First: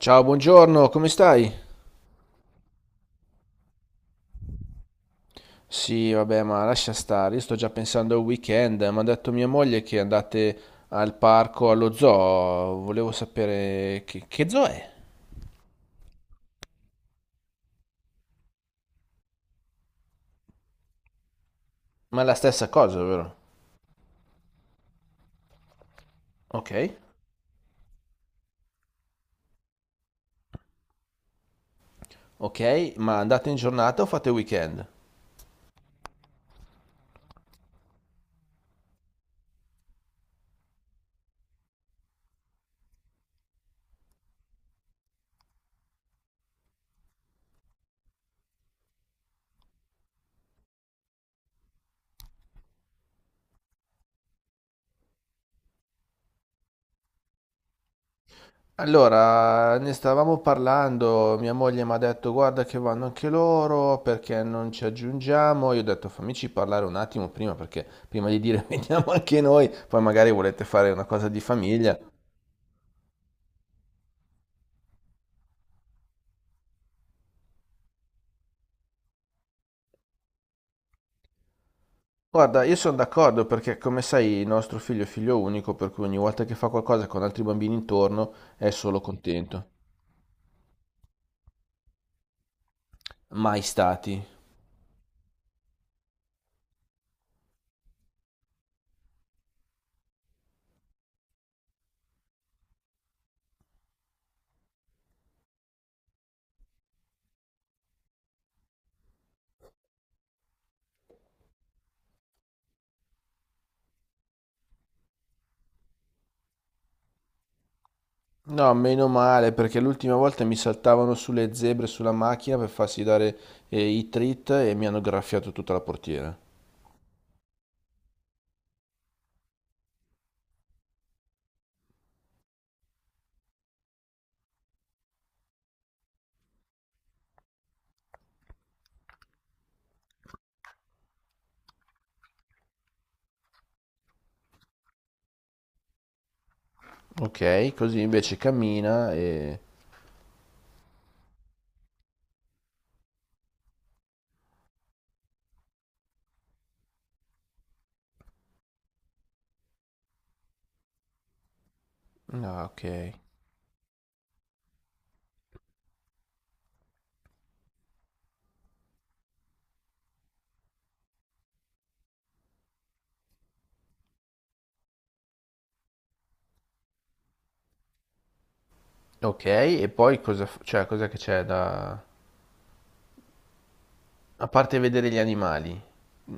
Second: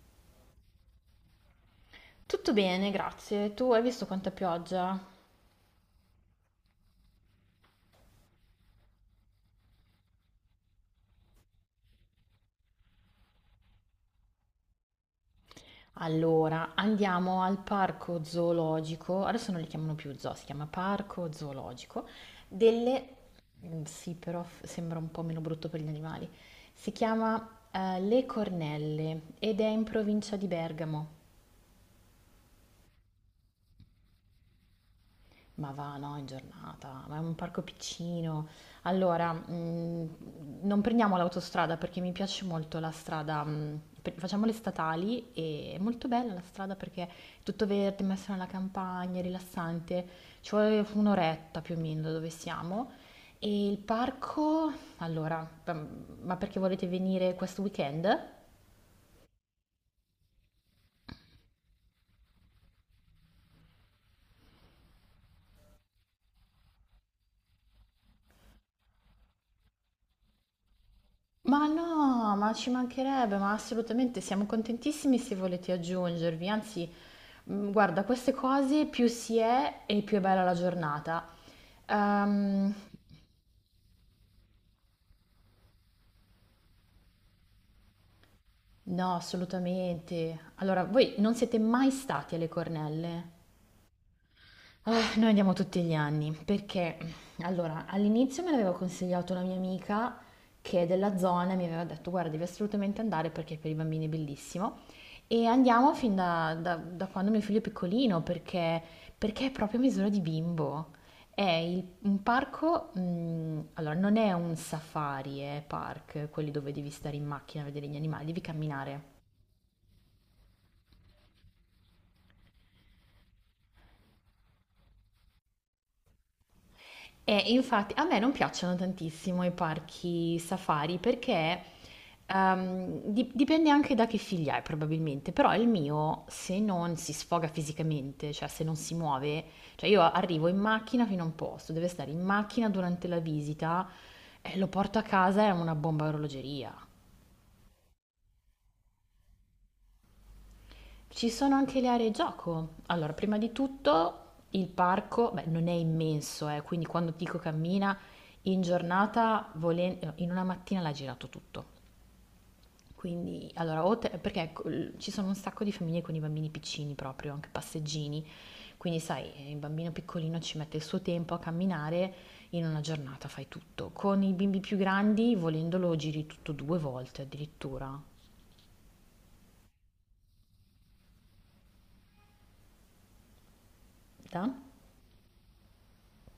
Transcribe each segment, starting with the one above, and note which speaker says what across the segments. Speaker 1: Ciao, buongiorno, come stai?
Speaker 2: Tutto bene, grazie. Tu hai visto quanta pioggia?
Speaker 1: Sì, vabbè, ma lascia stare, io sto già pensando al weekend, mi ha detto mia moglie che andate al parco, allo zoo, volevo sapere che zoo è?
Speaker 2: Allora, andiamo al parco zoologico, adesso non li chiamano più zoo, si chiama parco zoologico.
Speaker 1: Ma è la stessa cosa,
Speaker 2: delle...
Speaker 1: vero?
Speaker 2: Sì, però sembra un po' meno brutto per gli animali.
Speaker 1: Ok,
Speaker 2: Si chiama Le Cornelle ed è in provincia di Bergamo.
Speaker 1: ok, ma andate in giornata o fate weekend?
Speaker 2: Ma va, no, in giornata, ma è un parco piccino. Allora, non prendiamo l'autostrada perché mi piace molto la strada, facciamo le statali e è molto bella la strada perché è tutto verde, messa nella campagna, è rilassante. Ci vuole un'oretta più o meno da dove siamo. E il parco, allora, ma perché volete venire questo weekend?
Speaker 1: Allora, ne stavamo parlando, mia moglie mi ha detto guarda che vanno anche loro perché non ci aggiungiamo, io ho detto fammici parlare un attimo prima perché prima di dire veniamo anche noi, poi magari volete fare una cosa di
Speaker 2: Ma
Speaker 1: famiglia.
Speaker 2: no, ma ci mancherebbe, ma assolutamente siamo contentissimi se volete aggiungervi. Anzi, guarda, queste cose più si è e più è bella la giornata.
Speaker 1: Guarda,
Speaker 2: Ehm,
Speaker 1: io sono d'accordo perché come sai il nostro figlio è figlio unico, per cui ogni volta che fa qualcosa con altri bambini intorno è solo
Speaker 2: no,
Speaker 1: contento.
Speaker 2: assolutamente. Allora, voi non siete mai stati alle Cornelle?
Speaker 1: Mai stati.
Speaker 2: Ah, noi andiamo tutti gli anni perché allora all'inizio me l'aveva consigliato una mia amica che è della zona e mi aveva detto guarda devi assolutamente andare perché per i bambini è bellissimo e andiamo fin da quando mio figlio è piccolino, perché, perché è proprio a misura di bimbo. È un parco, allora non è un safari, è park, quelli dove devi stare in macchina a vedere gli animali, devi
Speaker 1: No, meno
Speaker 2: camminare.
Speaker 1: male perché l'ultima volta mi saltavano sulle zebre sulla macchina per farsi dare i treat e mi hanno graffiato tutta la portiera.
Speaker 2: E infatti a me non piacciono tantissimo i parchi safari perché dipende anche da che figlia hai probabilmente, però il mio se non si sfoga fisicamente, cioè se non si muove, cioè io arrivo in macchina fino a un posto, deve stare in macchina durante la visita e lo porto a casa, è una bomba a orologeria.
Speaker 1: Ok, così invece cammina e...
Speaker 2: Ci sono anche le aree gioco. Allora, prima di tutto il parco, beh, non è immenso, quindi quando ti dico cammina in giornata, no, in una mattina l'ha girato tutto.
Speaker 1: Ah, ok.
Speaker 2: Quindi, allora, perché ecco, ci sono un sacco di famiglie con i bambini piccini proprio, anche passeggini, quindi sai, il bambino piccolino ci mette il suo tempo a camminare, in una giornata fai tutto. Con i bimbi più grandi, volendolo, giri tutto due volte addirittura.
Speaker 1: Ok, e poi cosa... cioè, cosa che c'è da... A
Speaker 2: Da?
Speaker 1: parte vedere gli animali,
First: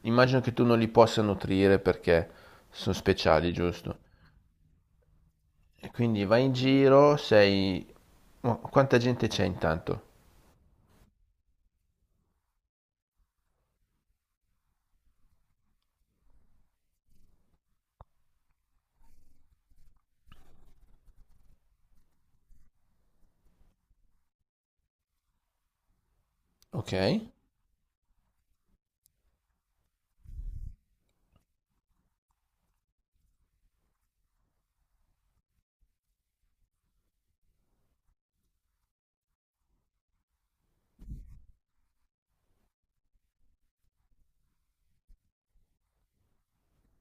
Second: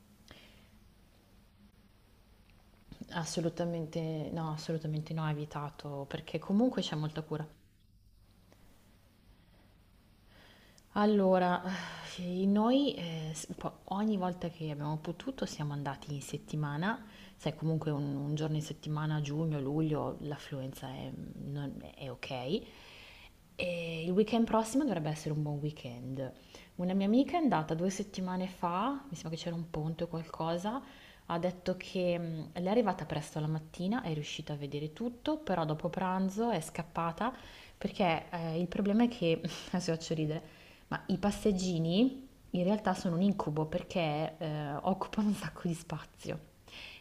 Speaker 1: immagino che tu non li possa nutrire perché sono speciali, giusto?
Speaker 2: Assolutamente no, ha
Speaker 1: E
Speaker 2: evitato,
Speaker 1: quindi
Speaker 2: perché
Speaker 1: vai in
Speaker 2: comunque c'è
Speaker 1: giro,
Speaker 2: molta cura.
Speaker 1: sei... ma quanta gente c'è intanto?
Speaker 2: Allora, noi ogni volta che abbiamo potuto siamo andati in settimana, sai comunque un giorno in settimana, giugno, luglio, l'affluenza è, mm, non- è ok. E il weekend prossimo dovrebbe essere un buon weekend.
Speaker 1: Ok.
Speaker 2: Una mia amica è andata 2 settimane fa, mi sembra che c'era un ponte o qualcosa, ha detto che lei è arrivata presto la mattina, è riuscita a vedere tutto, però dopo pranzo è scappata perché il problema è che, adesso vi faccio ridere, ma i passeggini in realtà sono un incubo perché occupano un sacco di spazio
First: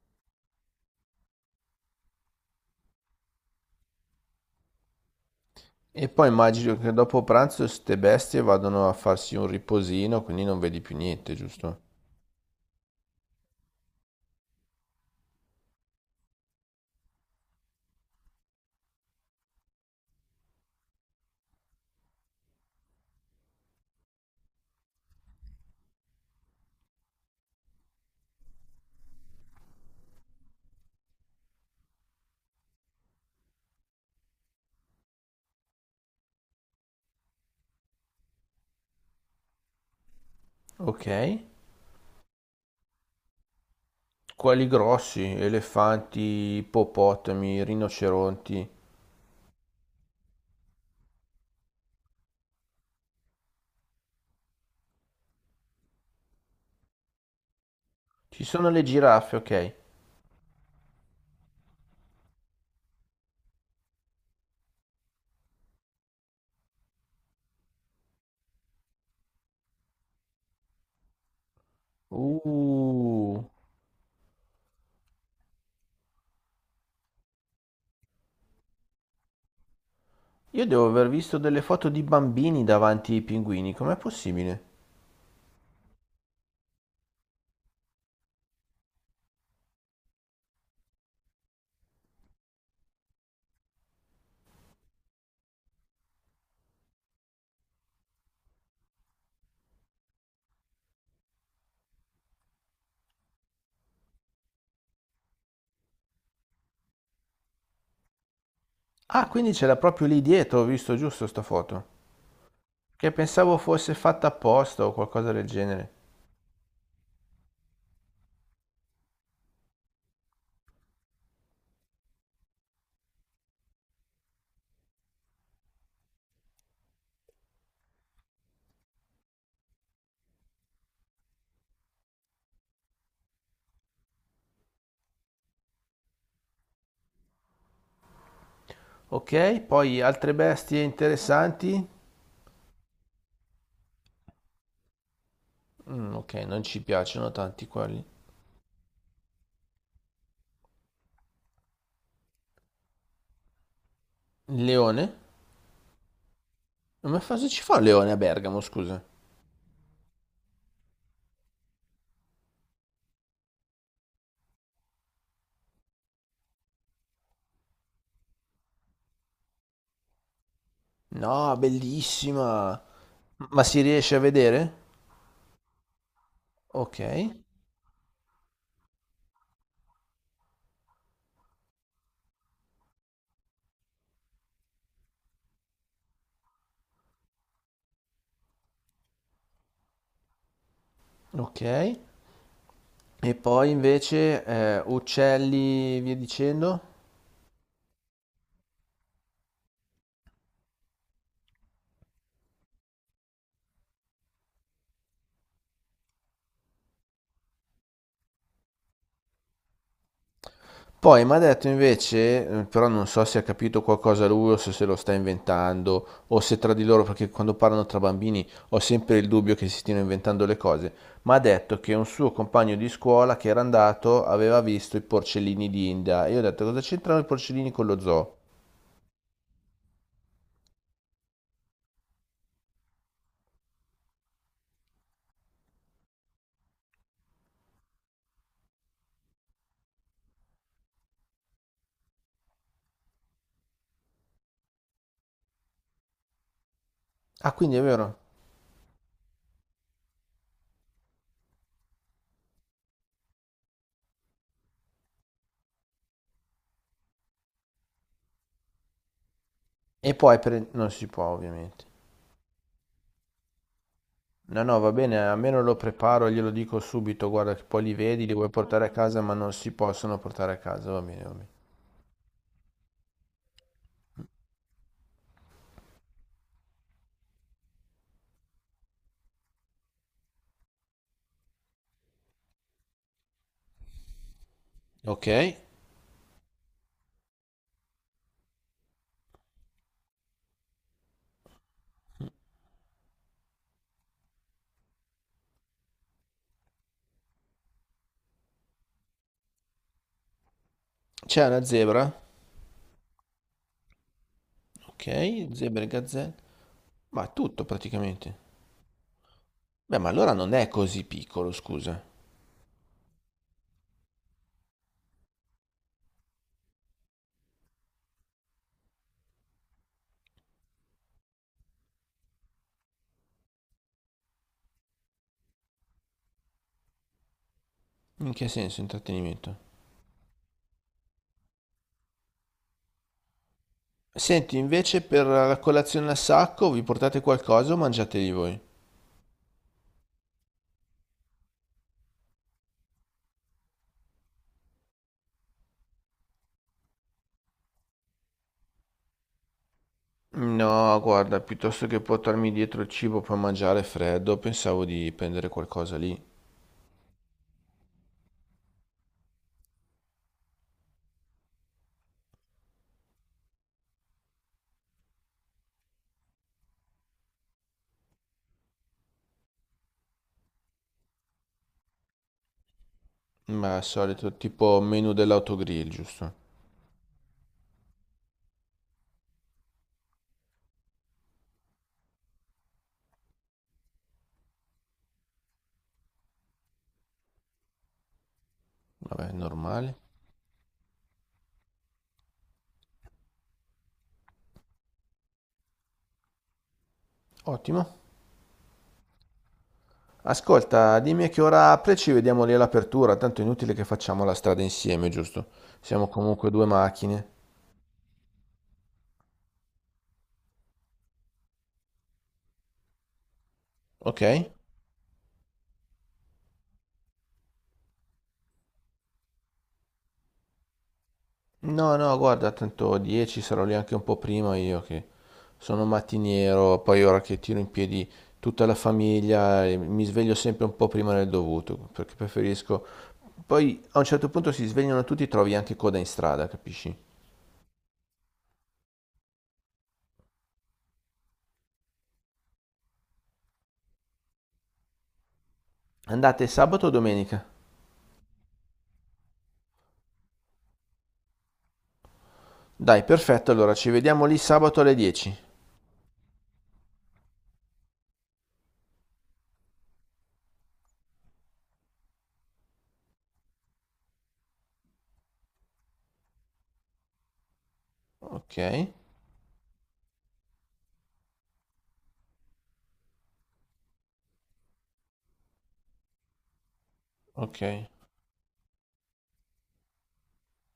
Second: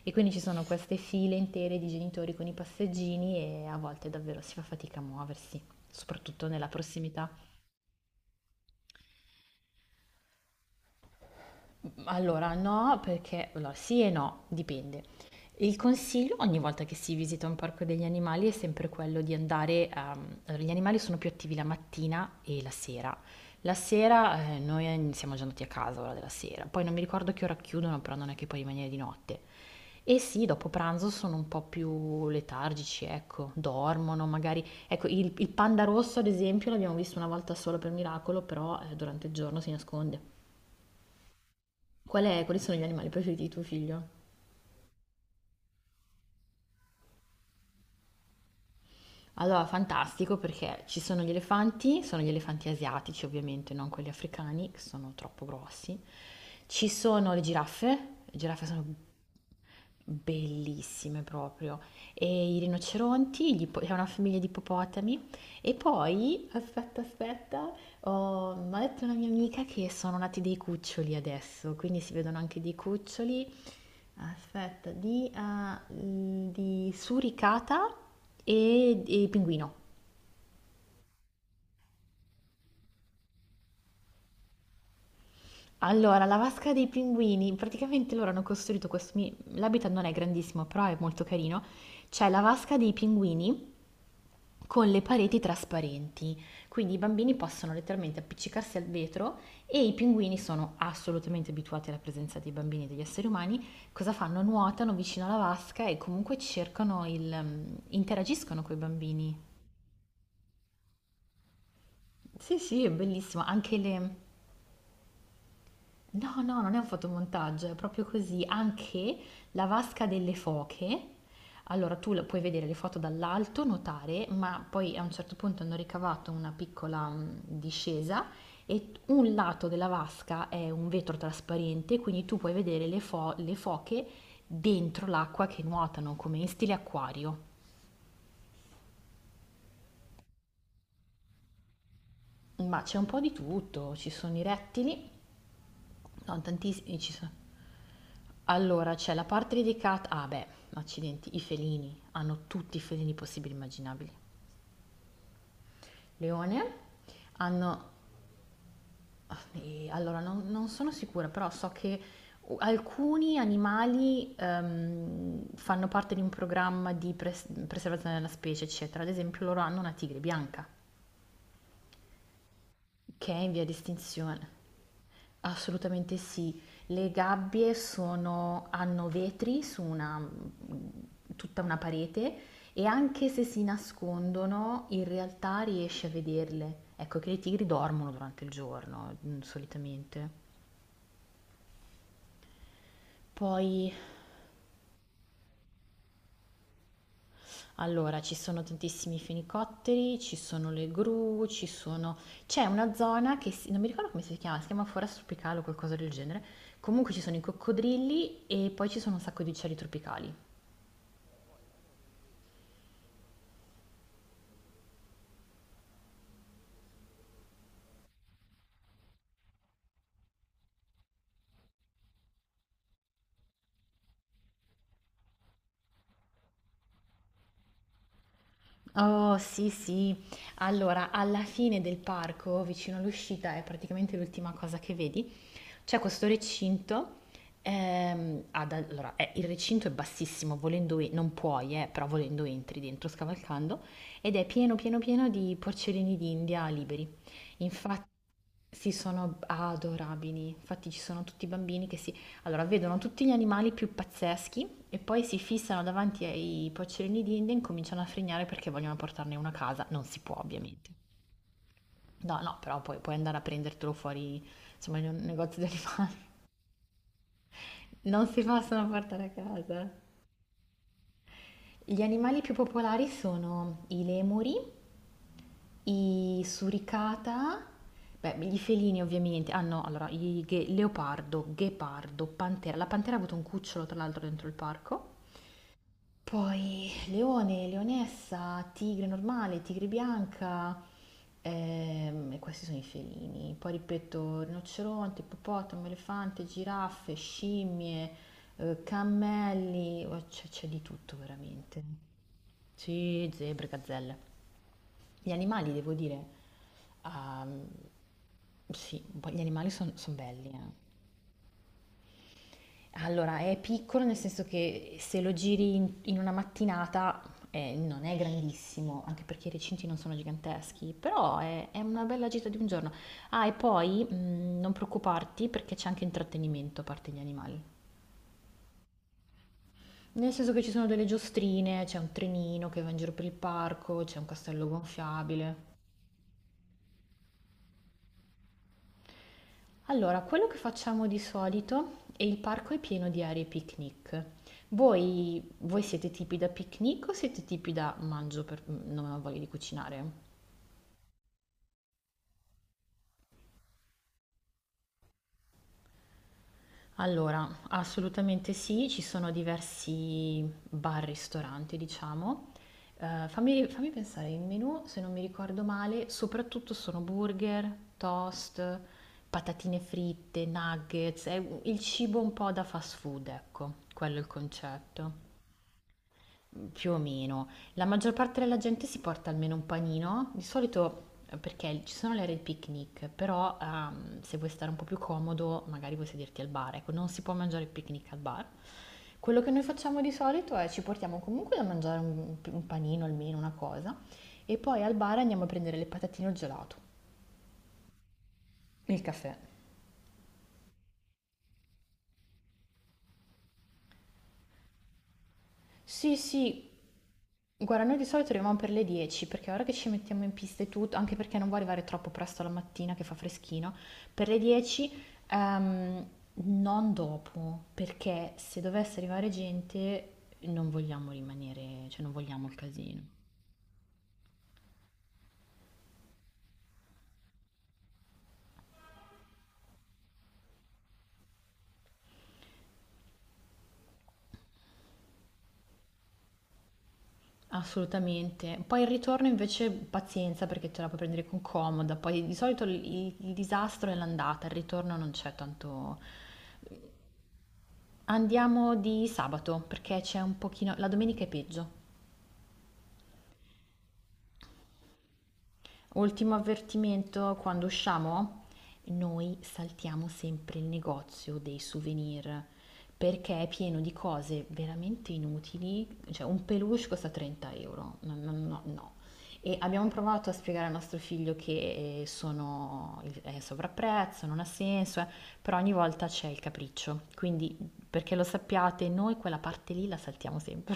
Speaker 2: e quindi ci sono queste file intere di genitori con i passeggini e a volte davvero si fa fatica a muoversi,
Speaker 1: E poi
Speaker 2: soprattutto nella
Speaker 1: immagino che dopo
Speaker 2: prossimità.
Speaker 1: pranzo ste bestie vadano a farsi un riposino, quindi non vedi più niente, giusto?
Speaker 2: Allora, no, perché allora, sì e no, dipende. Il consiglio ogni volta che si visita un parco degli animali è sempre quello di andare, allora, gli animali sono più attivi la mattina e la sera. La sera noi siamo già andati a casa ora della sera, poi non mi ricordo che ora chiudono, però non è che puoi rimanere di notte. E sì, dopo pranzo sono un po' più letargici, ecco, dormono magari. Ecco, il panda rosso ad esempio l'abbiamo visto una volta solo per miracolo, però durante il giorno si nasconde.
Speaker 1: Ok.
Speaker 2: Quali sono gli animali preferiti di tuo figlio?
Speaker 1: Quali grossi? Elefanti, ippopotami, rinoceronti.
Speaker 2: Allora, fantastico perché ci sono gli elefanti asiatici ovviamente, non quelli africani, che sono troppo grossi. Ci sono le
Speaker 1: Ci
Speaker 2: giraffe
Speaker 1: sono le
Speaker 2: sono
Speaker 1: giraffe, ok.
Speaker 2: bellissime proprio, e i rinoceronti, è una famiglia di ippopotami. E poi, aspetta, aspetta, Ho m'ha detto una mia amica che sono nati dei cuccioli adesso, quindi si vedono anche dei
Speaker 1: Uh.
Speaker 2: cuccioli. Aspetta, di suricata e pinguino.
Speaker 1: Io devo aver visto delle foto di bambini davanti ai pinguini, com'è possibile?
Speaker 2: Allora, la vasca dei pinguini, praticamente loro hanno costruito questo mi l'habitat non è grandissimo, però è molto carino. C'è la vasca dei pinguini con le pareti trasparenti, quindi i bambini possono letteralmente appiccicarsi al vetro e i pinguini sono assolutamente abituati alla presenza dei bambini e degli esseri umani. Cosa fanno? Nuotano vicino alla vasca e comunque interagiscono con i
Speaker 1: Ah,
Speaker 2: bambini.
Speaker 1: quindi ce l'ha proprio lì dietro, ho visto giusto sta foto.
Speaker 2: Sì, sì, è
Speaker 1: Che
Speaker 2: bellissimo.
Speaker 1: pensavo fosse fatta apposta o qualcosa del genere.
Speaker 2: No, no, non è un fotomontaggio, è proprio così. Anche la vasca delle foche. Allora, puoi vedere le foto dall'alto, notare, ma poi a un certo punto hanno ricavato una piccola discesa e un lato della vasca è un vetro trasparente, quindi tu puoi vedere le foche dentro l'acqua che nuotano, come in stile acquario.
Speaker 1: Ok, poi altre bestie interessanti?
Speaker 2: Ma c'è un po' di tutto, ci sono i rettili,
Speaker 1: Mm, ok,
Speaker 2: no,
Speaker 1: non ci
Speaker 2: tantissimi, ci
Speaker 1: piacciono
Speaker 2: sono...
Speaker 1: tanti quelli.
Speaker 2: Allora, c'è la parte dedicata, accidenti, i felini, hanno tutti i felini possibili e immaginabili.
Speaker 1: Leone?
Speaker 2: Leone,
Speaker 1: Ma cosa ci fa un
Speaker 2: hanno,
Speaker 1: leone a Bergamo, scusa?
Speaker 2: e allora non sono sicura, però so che alcuni animali fanno parte di un programma di preservazione della specie, eccetera. Ad esempio loro hanno una tigre bianca,
Speaker 1: No, bellissima!
Speaker 2: che è in
Speaker 1: Ma
Speaker 2: via di
Speaker 1: si riesce a
Speaker 2: estinzione.
Speaker 1: vedere?
Speaker 2: Assolutamente sì.
Speaker 1: Ok,
Speaker 2: Le gabbie sono hanno vetri su una tutta una parete e anche se si nascondono, in realtà riesci a vederle. Ecco che i tigri dormono durante il giorno, solitamente.
Speaker 1: ok. E poi
Speaker 2: Poi,
Speaker 1: invece uccelli, via dicendo?
Speaker 2: allora, ci sono tantissimi fenicotteri, ci sono le gru, ci sono... C'è una zona che non mi ricordo come si chiama foresta tropicale o qualcosa del genere. Comunque ci sono i coccodrilli e poi ci sono un sacco di uccelli tropicali.
Speaker 1: Poi mi ha detto invece, però non so se ha capito qualcosa lui o se se lo sta inventando o se tra di loro, perché quando parlano tra bambini ho sempre il dubbio che si stiano inventando le cose, mi ha detto che un suo compagno di scuola che era andato aveva visto i porcellini d'India e io ho detto cosa c'entrano i porcellini con lo zoo?
Speaker 2: Oh sì, sì. Allora, alla fine del parco, vicino all'uscita, è praticamente l'ultima cosa che vedi, c'è questo recinto. Allora, il recinto è bassissimo, volendo non puoi, però volendo entri dentro scavalcando, ed è pieno pieno pieno di porcellini d'India liberi.
Speaker 1: Ah, quindi è vero?
Speaker 2: Sì, sono adorabili. Infatti ci sono tutti i bambini che si... Allora, vedono tutti gli animali più pazzeschi e poi si fissano davanti ai pocciolini di India e incominciano a frignare perché vogliono portarne uno a casa. Non
Speaker 1: E
Speaker 2: si può,
Speaker 1: poi
Speaker 2: ovviamente.
Speaker 1: non si può ovviamente.
Speaker 2: No, no, però poi puoi andare a prendertelo fuori,
Speaker 1: No, no, va
Speaker 2: insomma, in un
Speaker 1: bene, almeno
Speaker 2: negozio di
Speaker 1: lo preparo,
Speaker 2: animali.
Speaker 1: glielo dico subito, guarda che poi li vedi,
Speaker 2: Non
Speaker 1: li
Speaker 2: si
Speaker 1: vuoi portare
Speaker 2: possono
Speaker 1: a casa,
Speaker 2: portare a
Speaker 1: ma non si
Speaker 2: casa.
Speaker 1: possono portare a casa, va bene, va bene.
Speaker 2: Gli animali più popolari sono i lemuri, i suricata, beh, gli felini ovviamente, ah no, allora, leopardo, ghepardo, pantera. La pantera ha avuto un cucciolo, tra l'altro, dentro il parco.
Speaker 1: Ok,
Speaker 2: Poi leone, leonessa, tigre normale, tigre bianca, e questi sono i felini. Poi ripeto, rinoceronte, ippopotamo, elefante, giraffe, scimmie, cammelli, oh, c'è di tutto
Speaker 1: c'è una
Speaker 2: veramente.
Speaker 1: zebra?
Speaker 2: Sì, zebre, gazzelle. Gli
Speaker 1: Ok,
Speaker 2: animali,
Speaker 1: zebre,
Speaker 2: devo dire,
Speaker 1: gazzelle, ma tutto
Speaker 2: ehm,
Speaker 1: praticamente.
Speaker 2: sì, un po' gli animali sono
Speaker 1: Beh, ma allora
Speaker 2: belli,
Speaker 1: non è
Speaker 2: eh.
Speaker 1: così piccolo, scusa.
Speaker 2: Allora, è piccolo nel senso che se lo giri in una mattinata non è grandissimo, anche perché i recinti non sono giganteschi, però è una bella gita di un giorno. Ah, e poi non preoccuparti perché c'è anche intrattenimento a parte gli animali.
Speaker 1: In che senso intrattenimento?
Speaker 2: Nel senso che ci sono delle giostrine, c'è un trenino che va in giro per il parco, c'è un
Speaker 1: Senti,
Speaker 2: castello
Speaker 1: invece per la
Speaker 2: gonfiabile.
Speaker 1: colazione a sacco vi portate qualcosa o mangiateli voi?
Speaker 2: Allora, quello che facciamo di solito e il parco è pieno di aree picnic. Voi siete tipi da picnic o siete tipi da non ho voglia di cucinare?
Speaker 1: No, guarda, piuttosto che portarmi dietro il cibo per mangiare freddo, pensavo di prendere qualcosa lì.
Speaker 2: Allora, assolutamente sì, ci sono diversi bar-ristoranti, diciamo. Fammi pensare, il menù, se non mi ricordo male, soprattutto sono burger, toast, patatine fritte, nuggets, è il cibo un po' da fast food, ecco,
Speaker 1: Ma al
Speaker 2: quello è il
Speaker 1: solito tipo menu
Speaker 2: concetto.
Speaker 1: dell'autogrill, giusto?
Speaker 2: Più o meno. La maggior parte della gente si porta almeno un panino, di solito perché ci sono le aree di picnic, però se vuoi stare un po' più comodo, magari vuoi sederti al bar, ecco, non si può mangiare il picnic al bar.
Speaker 1: Vabbè,
Speaker 2: Quello che noi
Speaker 1: normale.
Speaker 2: facciamo di solito è ci portiamo comunque da mangiare un panino almeno, una cosa, e poi al bar andiamo a prendere le patatine o il gelato,
Speaker 1: Ottimo.
Speaker 2: il caffè.
Speaker 1: Ascolta, dimmi a che ora apre e ci vediamo lì all'apertura, tanto è inutile che facciamo la strada insieme, giusto? Siamo
Speaker 2: Sì,
Speaker 1: comunque due
Speaker 2: sì.
Speaker 1: macchine.
Speaker 2: Guarda, noi di solito arriviamo per le 10 perché ora che ci mettiamo in pista e tutto, anche perché non vuoi arrivare troppo presto la mattina che fa freschino, per le
Speaker 1: Ok?
Speaker 2: 10 ehm, non dopo, perché se dovesse arrivare gente non vogliamo rimanere,
Speaker 1: No,
Speaker 2: cioè non
Speaker 1: no,
Speaker 2: vogliamo
Speaker 1: guarda,
Speaker 2: il
Speaker 1: tanto
Speaker 2: casino.
Speaker 1: 10 sarò lì anche un po' prima io che sono mattiniero, poi ora che tiro in piedi tutta la famiglia e mi sveglio sempre un po' prima del dovuto, perché preferisco... Poi a un certo punto si svegliano tutti e trovi anche coda in strada, capisci?
Speaker 2: Assolutamente. Poi il ritorno invece pazienza perché te la puoi prendere con comoda, poi di solito il disastro è l'andata, il ritorno non c'è tanto...
Speaker 1: Andate sabato o domenica?
Speaker 2: Andiamo di sabato perché c'è un pochino... La domenica è peggio.
Speaker 1: Dai, perfetto, allora ci vediamo lì sabato alle 10.
Speaker 2: Ultimo avvertimento, quando usciamo noi saltiamo sempre il negozio dei souvenir perché è pieno di cose veramente inutili, cioè un peluche costa 30 euro, no, no,
Speaker 1: Ok,
Speaker 2: no, no. E abbiamo provato a spiegare al nostro figlio che è sovrapprezzo, non ha senso, però ogni volta c'è il capriccio, quindi
Speaker 1: ok.
Speaker 2: perché lo sappiate, noi quella parte lì la saltiamo sempre.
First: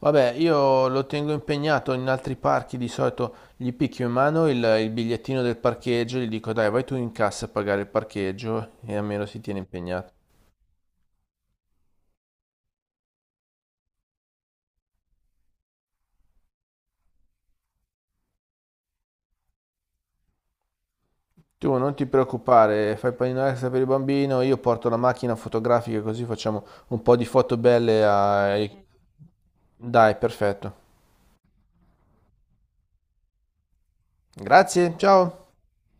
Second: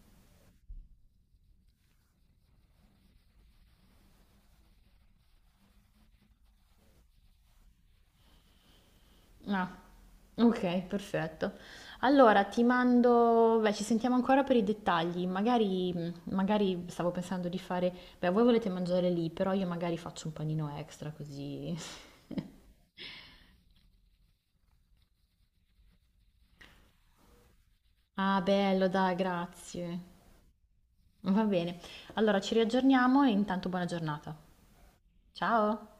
Speaker 1: Vabbè, io lo tengo impegnato in altri parchi, di solito gli picchio in mano il bigliettino del parcheggio, gli dico dai, vai tu in cassa a pagare il parcheggio e almeno si tiene
Speaker 2: No,
Speaker 1: impegnato.
Speaker 2: okay, perfetto. Allora ci sentiamo ancora per i dettagli. Magari stavo pensando di fare, voi volete mangiare lì, però io magari faccio un panino extra
Speaker 1: Tu
Speaker 2: così.
Speaker 1: non ti preoccupare, fai panino extra per il bambino, io porto la macchina fotografica così facciamo un po' di foto belle
Speaker 2: Ah,
Speaker 1: ai...
Speaker 2: bello, dai, grazie.
Speaker 1: Dai, perfetto.
Speaker 2: Va bene. Allora ci riaggiorniamo e intanto buona giornata.
Speaker 1: Grazie, ciao!
Speaker 2: Ciao.